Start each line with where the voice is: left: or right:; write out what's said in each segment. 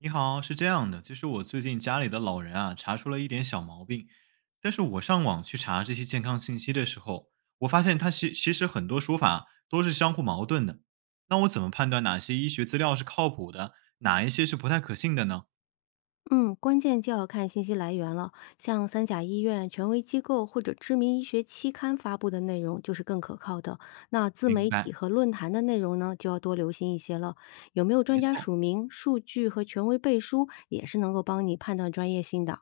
right: 你好，是这样的，就是我最近家里的老人啊，查出了一点小毛病，但是我上网去查这些健康信息的时候，我发现它其实很多说法都是相互矛盾的。那我怎么判断哪些医学资料是靠谱的，哪一些是不太可信的呢？
left: 嗯，关键就要看信息来源了。像三甲医院、权威机构或者知名医学期刊发布的内容就是更可靠的。那自
right: 明
left: 媒
right: 白，
left: 体和论坛的内容呢，就要多留心一些了。有没有
right: 没
left: 专家
right: 错。
left: 署名、数据和权威背书，也是能够帮你判断专业性的。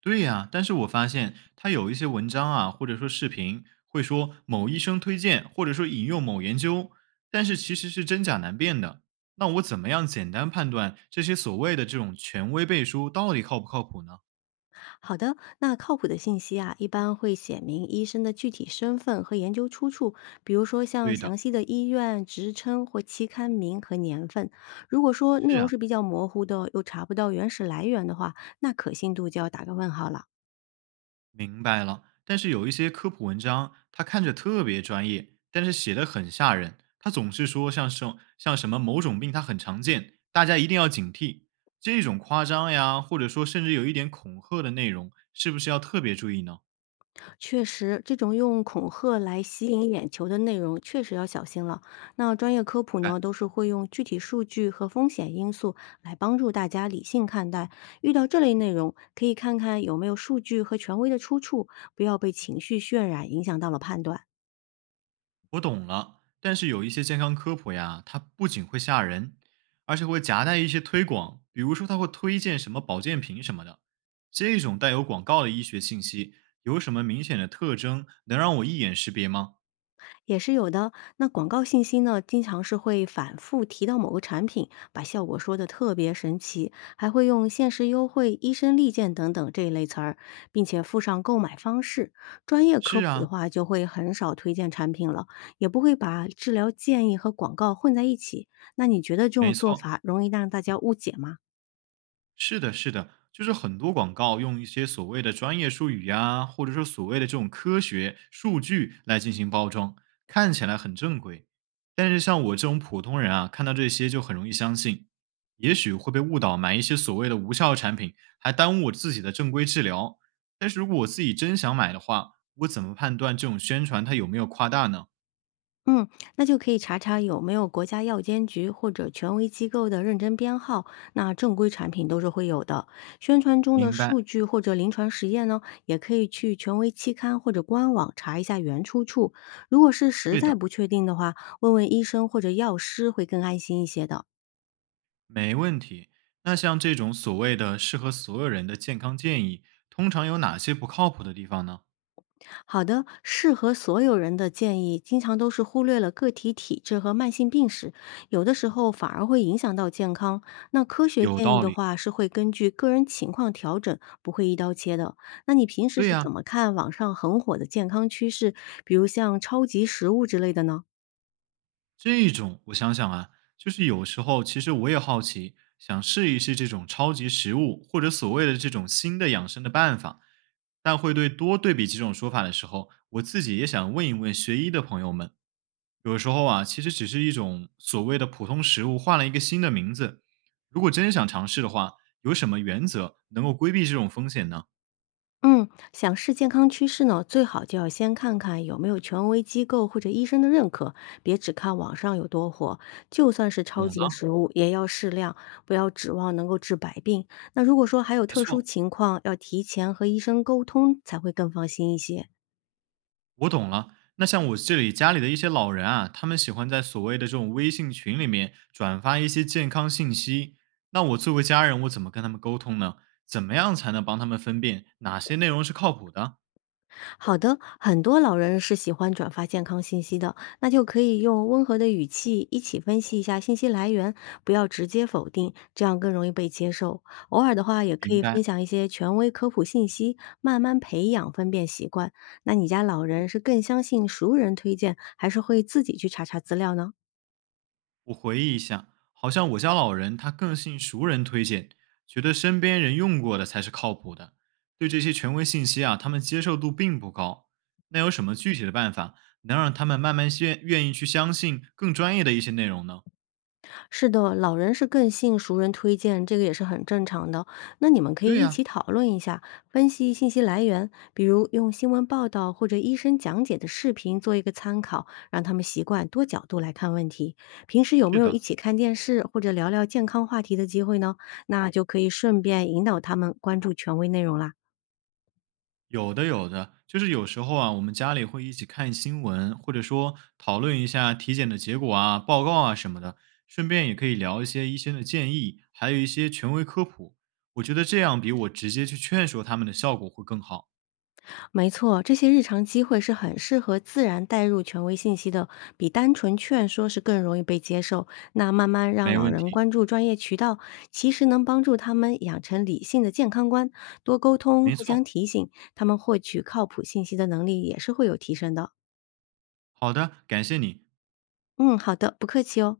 right: 对呀，但是我发现他有一些文章啊，或者说视频，会说某医生推荐，或者说引用某研究，但是其实是真假难辨的。那我怎么样简单判断这些所谓的这种权威背书到底靠不靠谱呢？
left: 好的，那靠谱的信息啊，一般会写明医生的具体身份和研究出处，比如说像
right: 对的，
left: 详细的医院、职称或期刊名和年份。如果说内
right: 是
left: 容
right: 啊，
left: 是比较模糊的，又查不到原始来源的话，那可信度就要打个问号了。
right: 明白了，但是有一些科普文章，它看着特别专业，但是写的很吓人。它总是说像什么某种病它很常见，大家一定要警惕。这种夸张呀，或者说甚至有一点恐吓的内容，是不是要特别注意呢？
left: 确实，这种用恐吓来吸引眼球的内容确实要小心了。那专业科普呢，都是会用具体数据和风险因素来帮助大家理性看待。遇到这类内容，可以看看有没有数据和权威的出处，不要被情绪渲染影响到了判断。
right: 我懂了，但是有一些健康科普呀，它不仅会吓人，而且会夹带一些推广，比如说它会推荐什么保健品什么的。这种带有广告的医学信息，有什么明显的特征能让我一眼识别吗？
left: 也是有的。那广告信息呢，经常是会反复提到某个产品，把效果说的特别神奇，还会用限时优惠、医生利剑等等这一类词儿，并且附上购买方式。专业科
right: 是
left: 普的
right: 啊，
left: 话，就会很少推荐产品了，也不会把治疗建议和广告混在一起。那你觉得这种
right: 没
left: 做
right: 错，
left: 法容易让大家误解吗？
right: 是的，是的，就是很多广告用一些所谓的专业术语呀，或者说所谓的这种科学数据来进行包装，看起来很正规。但是像我这种普通人啊，看到这些就很容易相信，也许会被误导买一些所谓的无效产品，还耽误我自己的正规治疗。但是如果我自己真想买的话，我怎么判断这种宣传它有没有夸大呢？
left: 嗯，那就可以查查有没有国家药监局或者权威机构的认证编号，那正规产品都是会有的。宣传中的
right: 明白。
left: 数据或者临床实验呢，也可以去权威期刊或者官网查一下原出处。如果是实在不确定的话，问问医生或者药师会更安心一些的。
right: 没问题。那像这种所谓的适合所有人的健康建议，通常有哪些不靠谱的地方呢？
left: 好的，适合所有人的建议，经常都是忽略了个体体质和慢性病史，有的时候反而会影响到健康。那科学
right: 有
left: 建议
right: 道
left: 的
right: 理。
left: 话，是会根据个人情况调整，不会一刀切的。那你平时
right: 对
left: 是
right: 呀、
left: 怎么看网上很火的健康趋势，比如像超级食物之类的呢？
right: 这种我想想啊，就是有时候其实我也好奇，想试一试这种超级食物或者所谓的这种新的养生的办法，但会对多对比几种说法的时候，我自己也想问一问学医的朋友们，有时候啊，其实只是一种所谓的普通食物换了一个新的名字，如果真想尝试的话，有什么原则能够规避这种风险呢？
left: 嗯，想试健康趋势呢，最好就要先看看有没有权威机构或者医生的认可，别只看网上有多火。就算是
right: 懂
left: 超级
right: 了，
left: 食物，也要适量，不要指望能够治百病。那如果说还有
right: 没
left: 特殊
right: 错，
left: 情况，要提前和医生沟通，才会更放心一些。
right: 我懂了。那像我这里家里的一些老人啊，他们喜欢在所谓的这种微信群里面转发一些健康信息。那我作为家人，我怎么跟他们沟通呢？怎么样才能帮他们分辨哪些内容是靠谱的？
left: 好的，很多老人是喜欢转发健康信息的，那就可以用温和的语气一起分析一下信息来源，不要直接否定，这样更容易被接受。偶尔的话，也可
right: 明
left: 以分
right: 白。
left: 享一些权威科普信息，慢慢培养分辨习惯。那你家老人是更相信熟人推荐，还是会自己去查查资料呢？
right: 我回忆一下，好像我家老人他更信熟人推荐，觉得身边人用过的才是靠谱的。对这些权威信息啊，他们接受度并不高。那有什么具体的办法能让他们慢慢愿意去相信更专业的一些内容呢？
left: 是的，老人是更信熟人推荐，这个也是很正常的。那你们可以
right: 对
left: 一
right: 呀、
left: 起讨论一下，分析信息来源，比如用新闻报道或者医生讲解的视频做一个参考，让他们习惯多角度来看问题。平时有没
right: 是
left: 有一
right: 的，
left: 起看电视或者聊聊健康话题的机会呢？那就可以顺便引导他们关注权威内容啦。
right: 有的有的，就是有时候啊，我们家里会一起看新闻，或者说讨论一下体检的结果啊、报告啊什么的，顺便也可以聊一些医生的建议，还有一些权威科普。我觉得这样比我直接去劝说他们的效果会更好。
left: 没错，这些日常机会是很适合自然带入权威信息的，比单纯劝说是更容易被接受。那慢慢让
right: 没
left: 老
right: 问
left: 人
right: 题，
left: 关注专业渠道，其实能帮助他们养成理性的健康观，多沟通，
right: 没
left: 互相
right: 错。
left: 提醒，他们获取靠谱信息的能力也是会有提升的。
right: 好的，感谢你。
left: 嗯，好的，不客气哦。